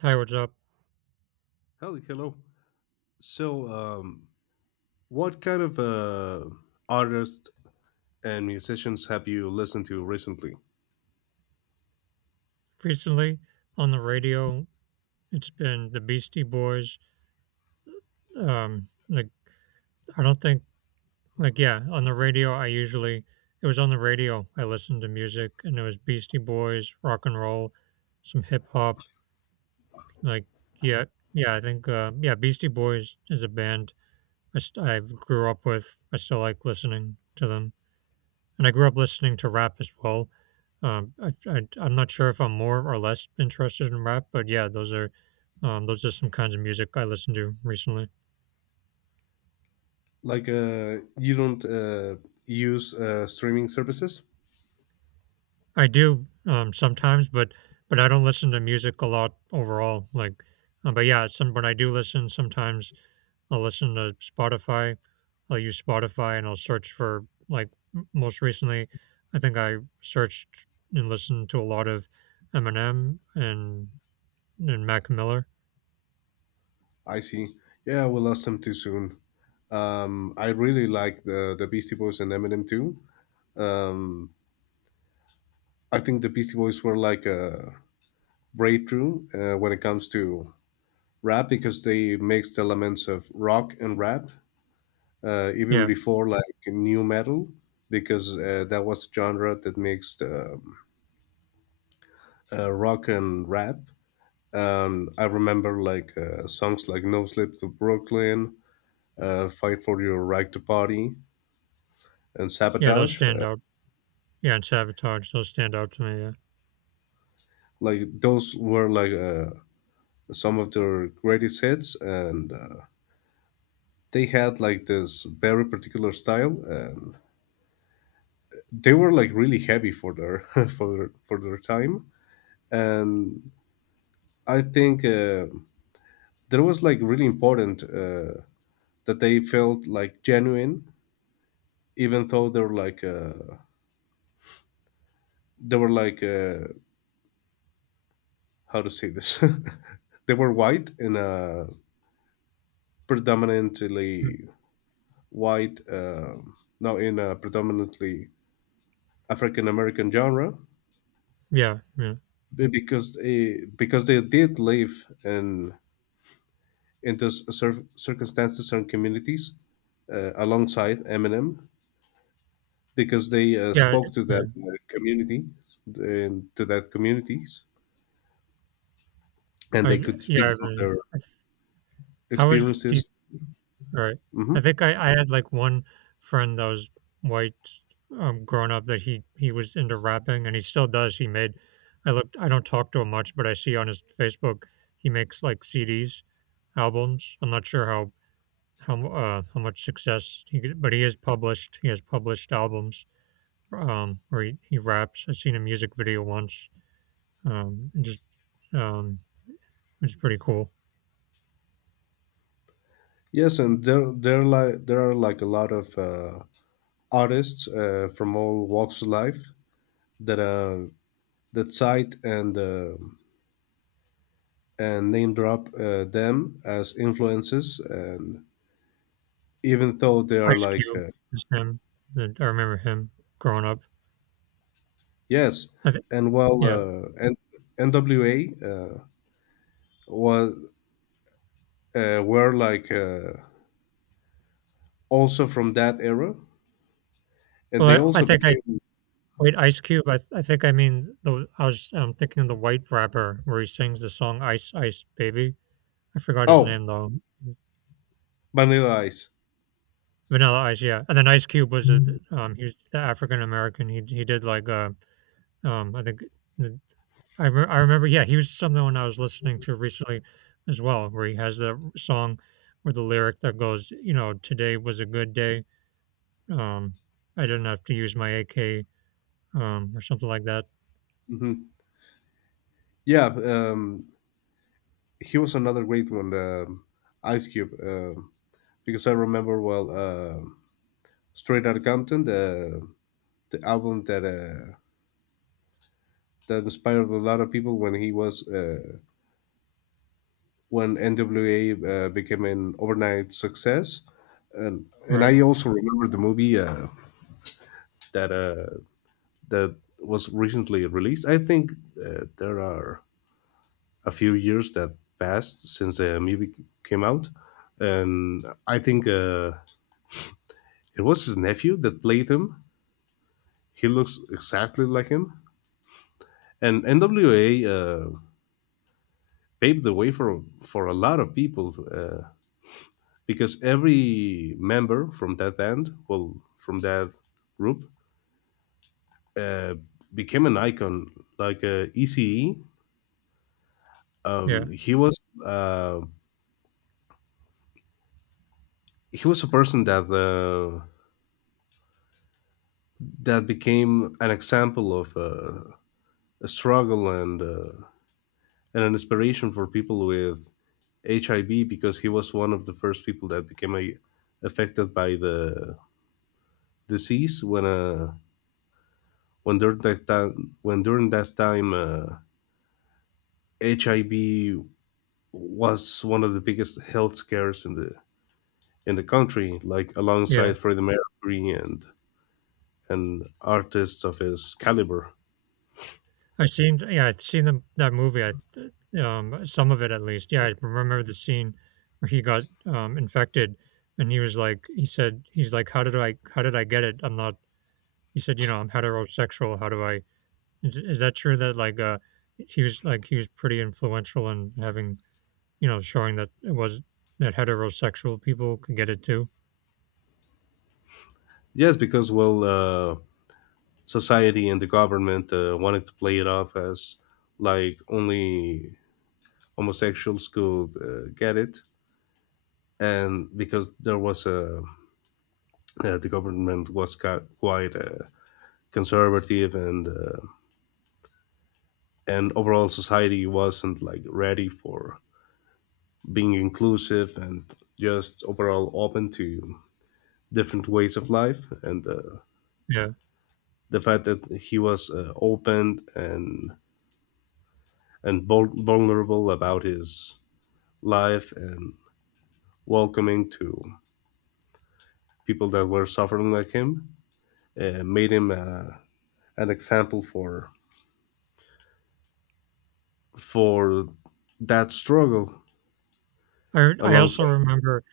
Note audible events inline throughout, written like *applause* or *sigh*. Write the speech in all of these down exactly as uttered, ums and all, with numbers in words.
Hi, what's up? Hello, hello. So, um, what kind of uh, artists and musicians have you listened to recently? Recently on the radio, it's been the Beastie Boys. Um, like I don't think like yeah, on the radio I usually it was on the radio I listened to music and it was Beastie Boys, rock and roll, some hip hop. Like yeah, yeah, I think uh, yeah, Beastie Boys is a band I st- I grew up with. I still like listening to them. and I grew up listening to rap as well. Um, I, I, I'm not sure if I'm more or less interested in rap, but yeah, those are um, those are some kinds of music I listen to recently. Like, uh, you don't uh, use uh, streaming services? I do um, sometimes, but but I don't listen to music a lot overall. Like, uh, but yeah, some but I do listen, sometimes I'll listen to Spotify. I'll use Spotify and I'll search for like m- most recently. I think I searched and listened to a lot of Eminem and and Mac Miller. I see. Yeah, we lost them too soon. Um, I really like the the Beastie Boys and Eminem too. Um, I think the Beastie Boys were like a breakthrough uh, when it comes to rap, because they mixed elements of rock and rap, uh, even Yeah, before like new metal, because uh, that was the genre that mixed um, uh, rock and rap. Um, I remember like uh, songs like "No Sleep to Brooklyn," uh, "Fight for Your Right to Party," and yeah, those "Sabotage." stand Uh, out. Yeah, and Sabotage, those stand out to me, yeah. Like, those were like uh, some of their greatest hits, and uh, they had like this very particular style. And they were like really heavy for their *laughs* for their for their time, and I think. Uh, that was like really important, uh, that they felt like genuine, even though they were like uh, they were like uh, how to say this, *laughs* they were white in a Mm. predominantly white, uh, no, in a predominantly African American genre, Yeah, yeah. be- because they, because they did live in in those cir- circumstances and communities, uh, alongside Eminem, because they uh, Yeah, spoke to yeah. that uh, community, and to that communities, and they I could yeah, speak I from agree. their I th how is do you experiences. all right. hmm I think I I had, like, one friend that was white, um, growing up that he he was into rapping, and he still does, he made I looked I don't talk to him much, but I see on his Facebook, he makes, like, C Ds, albums. I'm not sure how how, mu- uh, how much success he get but he is published he has published albums. um, where he, he raps. I seen a music video once. Um, and just um, it was pretty cool. yes, and there there like there are like a lot of uh, artists uh, from all walks of life that uh that cite and uh, and name drop uh, them as influences, and even though they are Ice like Cube uh, is him. The, I remember him growing up. yes, I think and well, yeah. uh, and NWA uh, was uh, were like uh, also from that era, and they Well, I, I also think I became. wait Ice Cube. I, I think I mean the I was um, thinking of the white rapper where he sings the song Ice Ice Baby. I forgot his Oh, name though. Vanilla Ice. Vanilla Ice, yeah. And then Ice Cube was a, um he was the African American. He he did like uh um I think the I, re- I remember, yeah, he was someone I was listening to recently as well, where he has the song where the lyric that goes, you know, today was a good day. Um, I didn't have to use my A K, um, or something like that. hmm Yeah. um, he was another great one. um Ice Cube, um because I remember, well, um Straight Outta Compton, the the album that uh, that inspired a lot of people when he was uh, when N W A uh, became an overnight success. And and Right. I also remember the movie uh, that uh, that was recently released. I think uh, there are a few years that passed since the movie came out, and I think uh, it was his nephew that played him. He looks exactly like him. And N W A uh, paved the way for for a lot of people, uh, because every member from that band, well, from that group, uh, became an icon. Like, uh, E C E, Yeah. um, he was uh, he was a person that uh, that became an example of uh, a struggle, and uh, and an inspiration for people with H I V, because he was one of the first people that became a, affected by the disease, when uh, when during that time when during that time, uh, H I V was one of the biggest health scares in the in the country, like Yeah. alongside Freddie Mercury and and artists of his caliber. I seen, yeah, I've seen the, that movie. I, th- um, some of it at least. Yeah. I remember the scene where he got, um, infected and he was like, he said, he's like, how did I, how did I get it? I'm not, he said, you know, I'm heterosexual. How do I, Is is that true that, like, uh, he was, like, he was pretty influential in having you know, showing that it was that heterosexual people could get it too? Yes, because, well, uh, society and the government uh, wanted to play it off as like only homosexuals could uh, get it. And because there was a, uh, the government was ca- quite uh, conservative, and uh, and overall society wasn't like ready for being inclusive and just overall open to different ways of life. And uh, Yeah. the fact that he was uh, open and and vul- vulnerable about his life, and welcoming to people that were suffering like him, uh, made him uh, an example for for that struggle I I also alongside. remember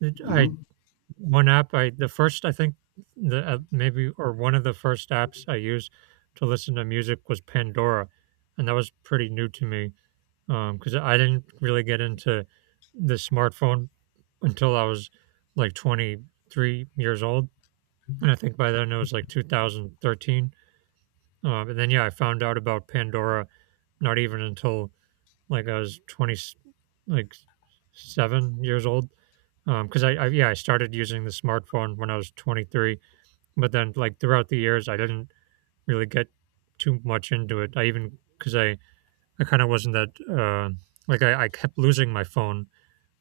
that I Mhm. one app I the first, I think, the uh, maybe or one of the first apps I used to listen to music was Pandora, and that was pretty new to me, because I didn't really get into the smartphone until I was, like, twenty-three years old. And I think by then it was like two thousand thirteen. Um, and then yeah, I found out about Pandora not even until like I was twenty like seven years old. Um, because um, I, I yeah I started using the smartphone when I was twenty-three, but then like throughout the years I didn't really get too much into it. I even because I I kind of wasn't that uh, like I, I kept losing my phone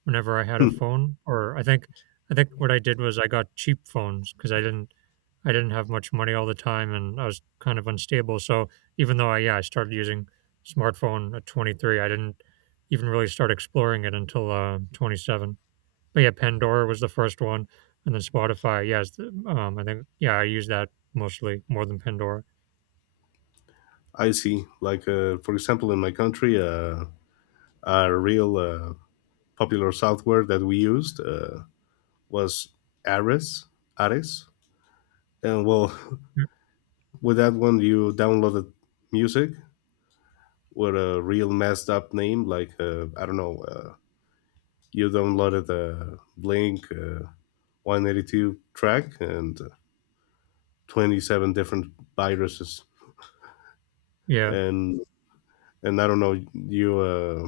whenever I had a Hmm, phone, or I think I think what I did was I got cheap phones because I didn't I didn't have much money all the time and I was kind of unstable. So even though I yeah, I started using smartphone at twenty-three, I didn't even really start exploring it until uh, twenty-seven. But yeah, Pandora was the first one, and then Spotify. Yes, it's um, I think yeah, I use that mostly more than Pandora. I see. Like, uh, for example, in my country, uh, a real uh, popular software that we used uh, was Ares. Ares. And, well, *laughs* Mm. with that one, you downloaded music with a real messed up name. Like, uh, I don't know, uh, you downloaded uh, Blink Uh, one eighty-two track, and uh, twenty-seven different viruses. Yeah, And and I don't know, you uh,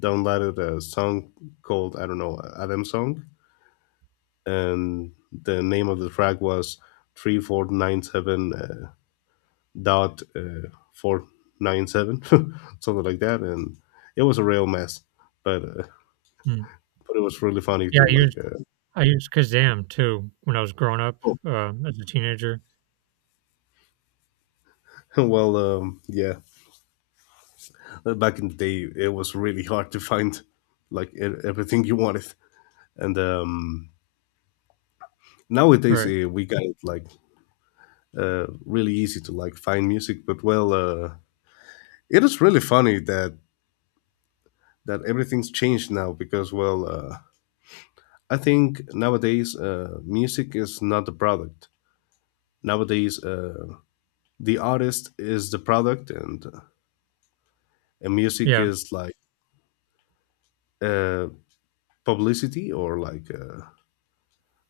downloaded a song called, I don't know, Adam song, and the name of the track was three four nine seven, uh, dot, uh, four nine seven, *laughs* something like that. And it was a real mess, but uh, mm. but it was really funny Yeah, to I like. used Uh, I used Kazam too when I was growing up Oh, uh, as a teenager. *laughs* well, um, yeah. Uh, back in the day, it was really hard to find like e- everything you wanted, and um, nowadays Right. uh, we got it like uh, really easy to like find music. But, well, uh, it is really funny that that everything's changed now, because, well, uh, I think nowadays uh, music is not the product. Nowadays, uh, the artist is the product, and uh, and music Yeah. is like uh, publicity, or like, Uh,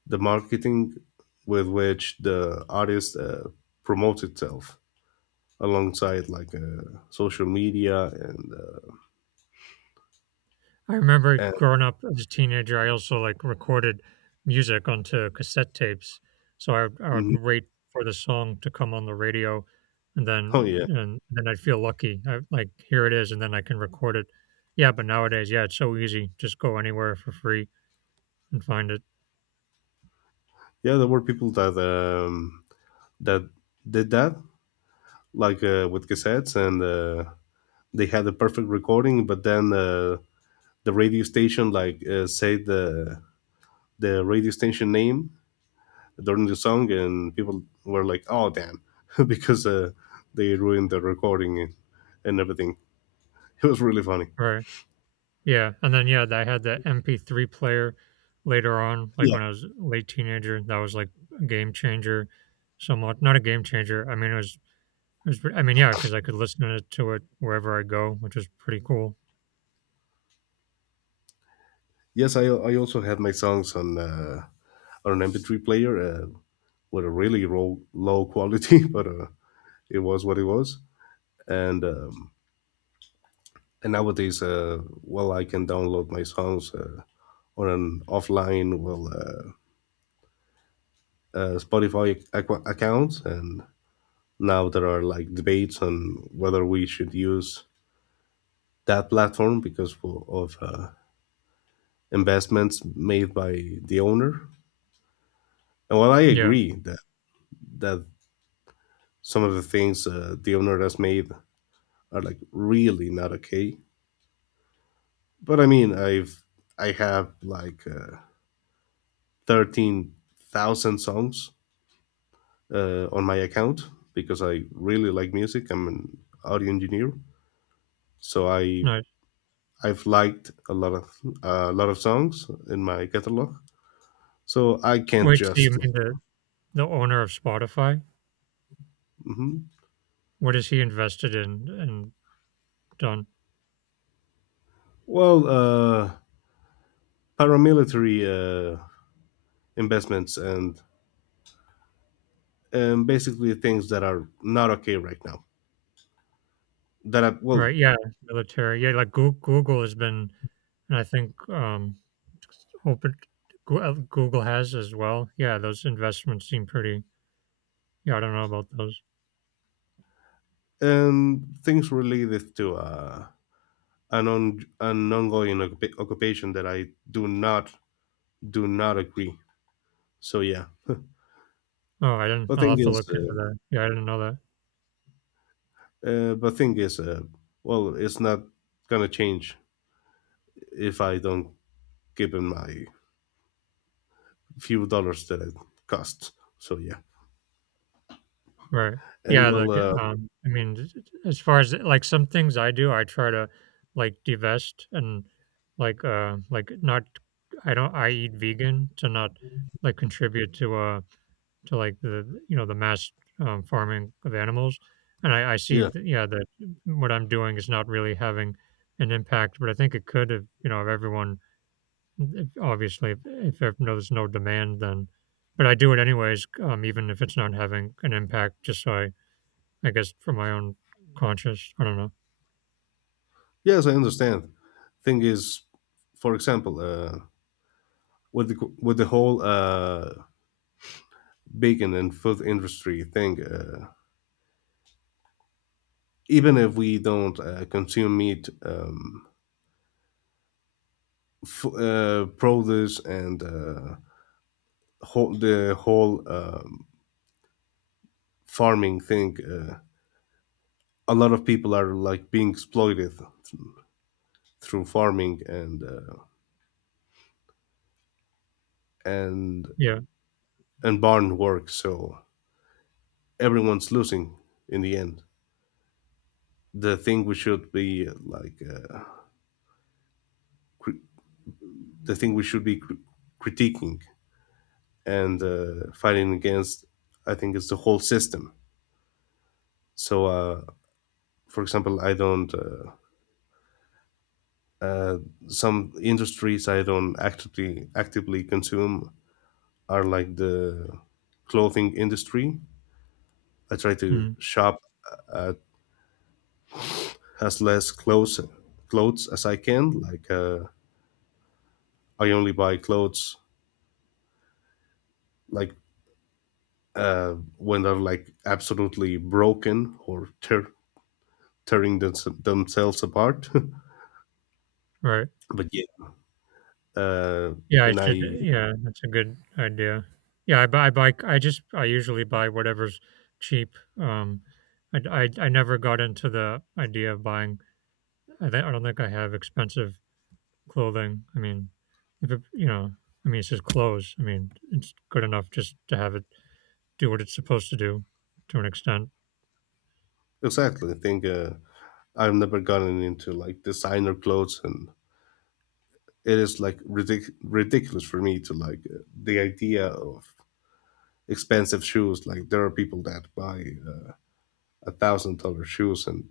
the marketing with which the artist uh, promotes itself, alongside like uh, social media and uh, I remember and *laughs* growing up as a teenager, I also like recorded music onto cassette tapes. So I would, I would Mhm. wait for the song to come on the radio, and Oh then yeah, and then I'd feel lucky. I like here it is, and then I can record it. Yeah, but nowadays, yeah, it's so easy. Just go anywhere for free and find it. yeah, there were people that um, that did that, like uh, with cassettes, and uh, they had the perfect recording, but then uh, the radio station, like uh, say the the radio station name during the song, and people were like, oh damn, *laughs* because uh, they ruined the recording and everything. *laughs* It was really funny. Right. Yeah, and then yeah, I had the M P three player later on, like Yeah. when I was a late teenager. That was like a game changer, somewhat. Not a game changer. I mean, it was It was pre I mean, yeah, because I could listen to it to it wherever I go, which was pretty cool. Yes, I I also had my songs on uh, on an M P three player, uh, with a really low low quality, *laughs* but uh, it was what it was. And um, and nowadays, uh, well, I can download my songs uh, on an offline, well, uh, uh, Spotify ac- account. And now there are like debates on whether we should use that platform because, for, of uh, investments made by the owner. And, well, I Yeah, agree that that some of the things, uh, the owner has made, are like really not okay. But I mean, I've I have like uh, thirteen thousand songs uh, on my account, because I really like music. I'm an audio engineer, so I nice. I've liked a lot of a lot of songs in my catalog. So I can't Wait, so you just like. mean the the owner of Spotify? Mhm. What is he invested in and done? Well, uh, paramilitary uh, investments, and and basically things that are not okay right now, that are, well, Right, yeah, military. Yeah, like, Goo Google has been and I think, um, open Goo uh, Google has as well. Yeah, those investments seem pretty yeah, I don't know about those. um things related to uh an on an ongoing occupa- occupation that I do not do not agree. So, yeah. Oh, I didn't but I'll thing have to is look into uh, that. Yeah, I didn't know that. uh but thing is, uh well, it's not gonna change if I don't give him my few dollars that it costs. So, yeah. Right. And, Yeah, well, like, uh um, I mean, j j as far as, like, some things I do, I try to, like, divest and, like, uh, like, not I don't I eat vegan to not, like, contribute to, uh, to, like, the, you know, the mass, um, farming of animals, and I I see yeah. th yeah, that what I'm doing is not really having an impact, but I think it could if, you know, if everyone if obviously, if if if there's no demand, then but I do it anyways, um, even if it's not having an impact just so I I guess for my own conscious I don't know. Yes, I understand. Thing is, for example, uh with the with the whole uh bacon and food industry thing, uh even if we don't uh, consume meat. um, f- uh, produce, and uh, whole, the whole, um, farming thing, uh, a lot of people are like being exploited through farming, and uh, and Yeah. and barn work. So everyone's losing in the end. The thing we should be uh, like uh, cri- the thing we should be cr- critiquing and uh, fighting against, I think, is the whole system. So, uh, for example, I don't uh, uh, some industries I don't actively actively consume are like the clothing industry. I try to Mhm. shop at as less clothes clothes as I can. Like, uh, I only buy clothes, like, uh, when they're like absolutely broken, or tear, tearing them, themselves apart. Right. *laughs* But, yeah. uh, Yeah, I and should I yeah, that's a good idea. Yeah, I buy I buy I just I usually buy whatever's cheap. Um, I I I never got into the idea of buying I thi I don't think I have expensive clothing. I mean, if it you know, I mean, it's just clothes. I mean, it's good enough just to have it do what it's supposed to do to an extent. Exactly, I think uh, I've never gotten into like designer clothes, and it is like ridic- ridiculous for me to like uh, the idea of expensive shoes. Like, there are people that buy uh, a thousand dollar shoes, and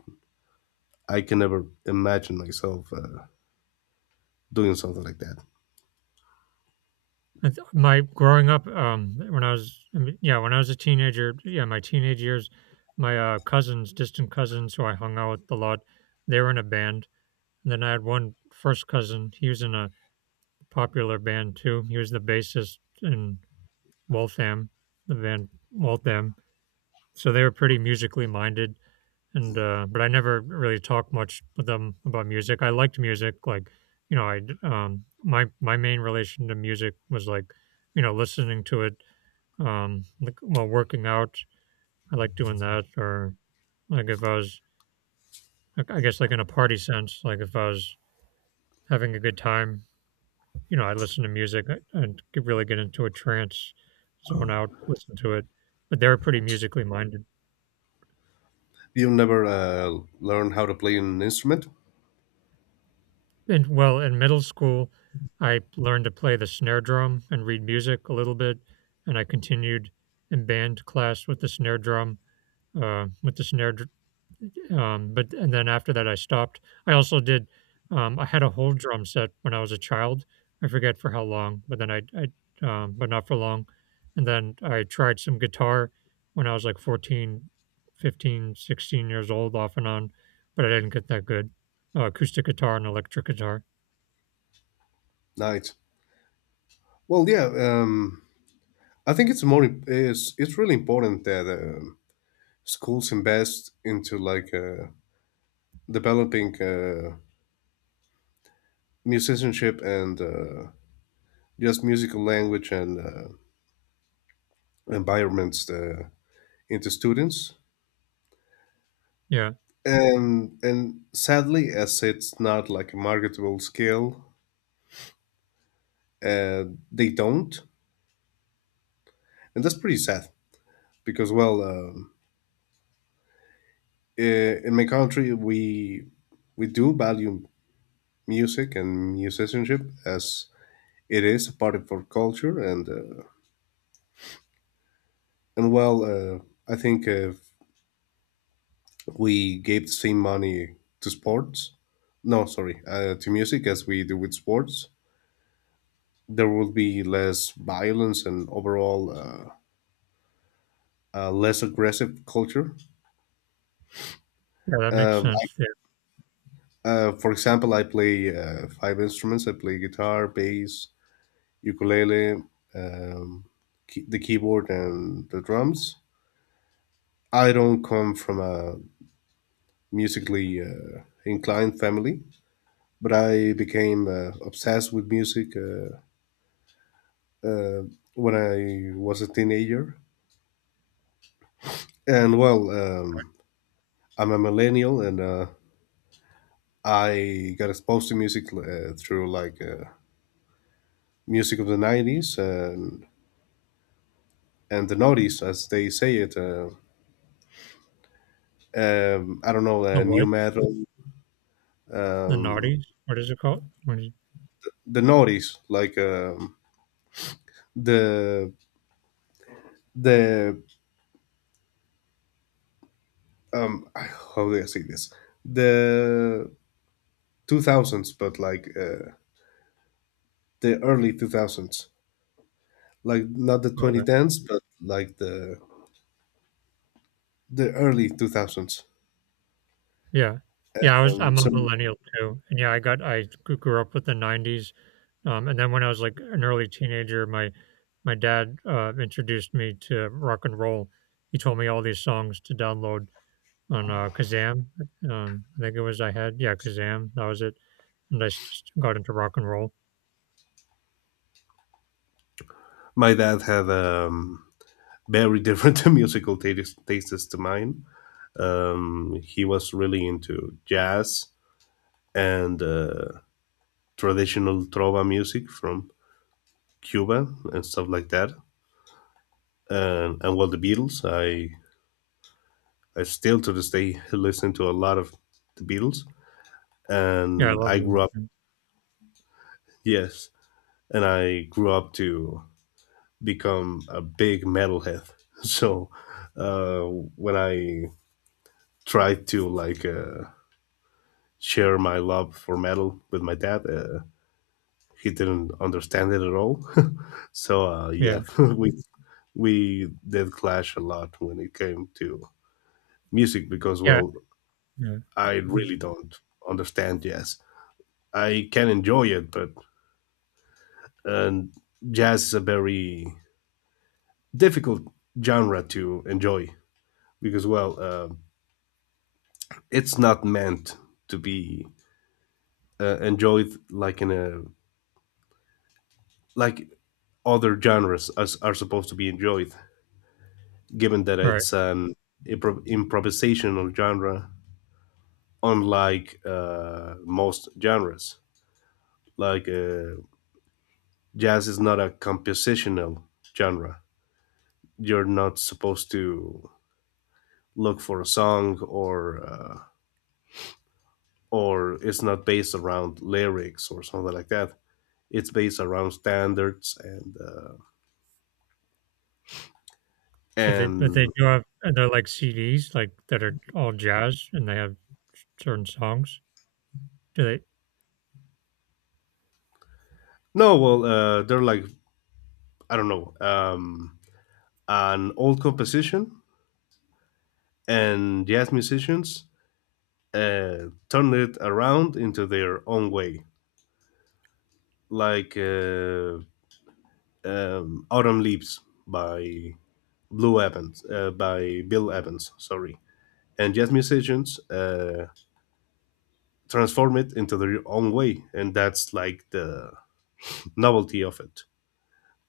I can never imagine myself uh, doing something like that. I th- My growing up, um, when I was, I mean, yeah, when I was a teenager, yeah, my teenage years, my uh, cousins, distant cousins who I hung out with a lot, they were in a band. And then I had one first cousin. He was in a popular band too. He was the bassist in Waltham, the band Waltham. So they were pretty musically minded. And uh, but I never really talked much with them about music. I liked music, like you know, I d- um, my my main relation to music was like you know listening to it um, like while working out, I like doing that. Or like if I was, like, I guess, like in a party sense, like if I was having a good time, you know, I listen to music uh, and get, really get into a trance, zone out, listen to it. But they were pretty musically minded. You never uh, learn how to play an instrument. And well, in middle school, I learned to play the snare drum and read music a little bit, and I continued in band class with the snare drum, uh, with the snare dr- Um, but and then after that, I stopped. I also did. Um, I had a whole drum set when I was a child. I forget for how long, but then I, I, um, but not for long. And then I tried some guitar when I was like fourteen, fifteen, sixteen years old, off and on, but I didn't get that good. Uh, acoustic guitar and electric guitar. Nice. Well, yeah. Um, I think it's more. It's it's really important that um schools invest into like uh, developing uh, musicianship, and uh, just musical language and uh, environments uh, into students. Yeah, And and sadly, as it's not like a marketable skill, uh, they don't, and that's pretty sad because, well, um, i- in my country we we do value music and musicianship, as it is a part of our culture. And uh, and well, uh, I think if we gave the same money to sports, no sorry, uh, to music as we do with sports, there will be less violence and overall uh, uh, less aggressive culture. yeah, that makes Um, I- sense. Yeah. uh, for example, I play uh, five instruments. I play guitar, bass, ukulele, um, key- the keyboard, and the drums. I don't come from a musically uh, inclined family, but I became uh, obsessed with music uh, uh, when I was a teenager. And, well, um, I'm a millennial, and uh, I got exposed to music uh, through like uh, music of the nineties, and and the noughties, as they say it. Uh, um, I don't know, The uh, new what? metal, The um, naughties? What is it called? What is the noughties, like, um, the, the, um, *sighs* how do I say this? The two thousands, but like uh, the early two thousands, like not the okay. twenty tens, but like the, the early two thousands. Yeah, yeah. Yeah, I was. Um, I'm a so millennial too, and yeah, I got. I g- grew up with the nineties. Um, and then when I was like an early teenager, my my dad uh, introduced me to rock and roll. He told me all these songs to download on uh, Kazam. Um, I think it was I had yeah Kazam. That was it. And I s- just got into rock and roll. my dad had um, very different *laughs* musical tastes, tastes to mine. Um, he was really into jazz and uh, traditional trova music from Cuba and stuff like that. And, and well, the Beatles, I I still to this day *laughs* listen to a lot of the Beatles. Yeah, I And love I them. grew up, Mm. yes, and I grew up to become a big metalhead. *laughs* So uh, when I tried to like uh, share my love for metal with my dad. Uh, he didn't understand it at all. *laughs* So uh, Yeah, yeah, *laughs* we we did clash a lot when it came to music, because, yeah, well, yeah. I Mm. really don't understand jazz. I can enjoy it, but, and jazz is a very difficult genre to enjoy because, well, uh, it's not meant to be uh, enjoyed, like in a, like, other genres as are supposed to be enjoyed, given that Right. it's an impro- improvisational genre, unlike uh, most genres. Like, uh, jazz is not a compositional genre. You're not supposed to look for a song, or uh, or it's not based around lyrics or something like that. It's based around standards and uh, So they, but they and do have and they're like C Ds like that are all jazz and they have certain songs. Do they? no, well, uh, they're like, I don't know, um, an old composition, and jazz musicians uh, turn it around into their own way. Like, uh, um, "Autumn Leaves" by Blue Evans, uh, by Bill Evans, sorry. And jazz musicians uh, transform it into their own way, and that's like the novelty of it.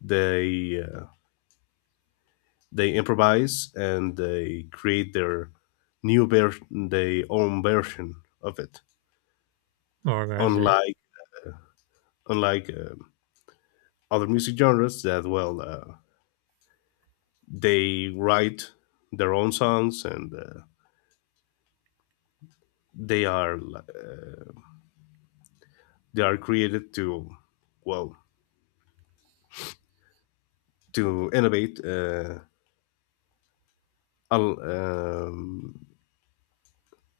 They uh, they improvise, and they create their new version, their own version of it. Oh, I see. Unlike Unlike um other music genres, that, well, uh, they write their own songs, and uh, they are li- they are created to, well, to innovate, uh, al- um,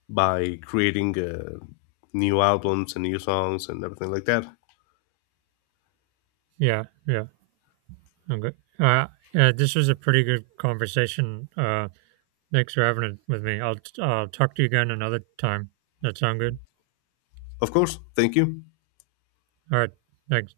by creating uh, new albums and new songs and everything like that. Yeah, yeah. Okay. Uh, yeah. This was a pretty good conversation. Uh, Thanks for having it with me. I'll uh, talk to you again another time. That sound good? Of course, thank you. All right. Thanks.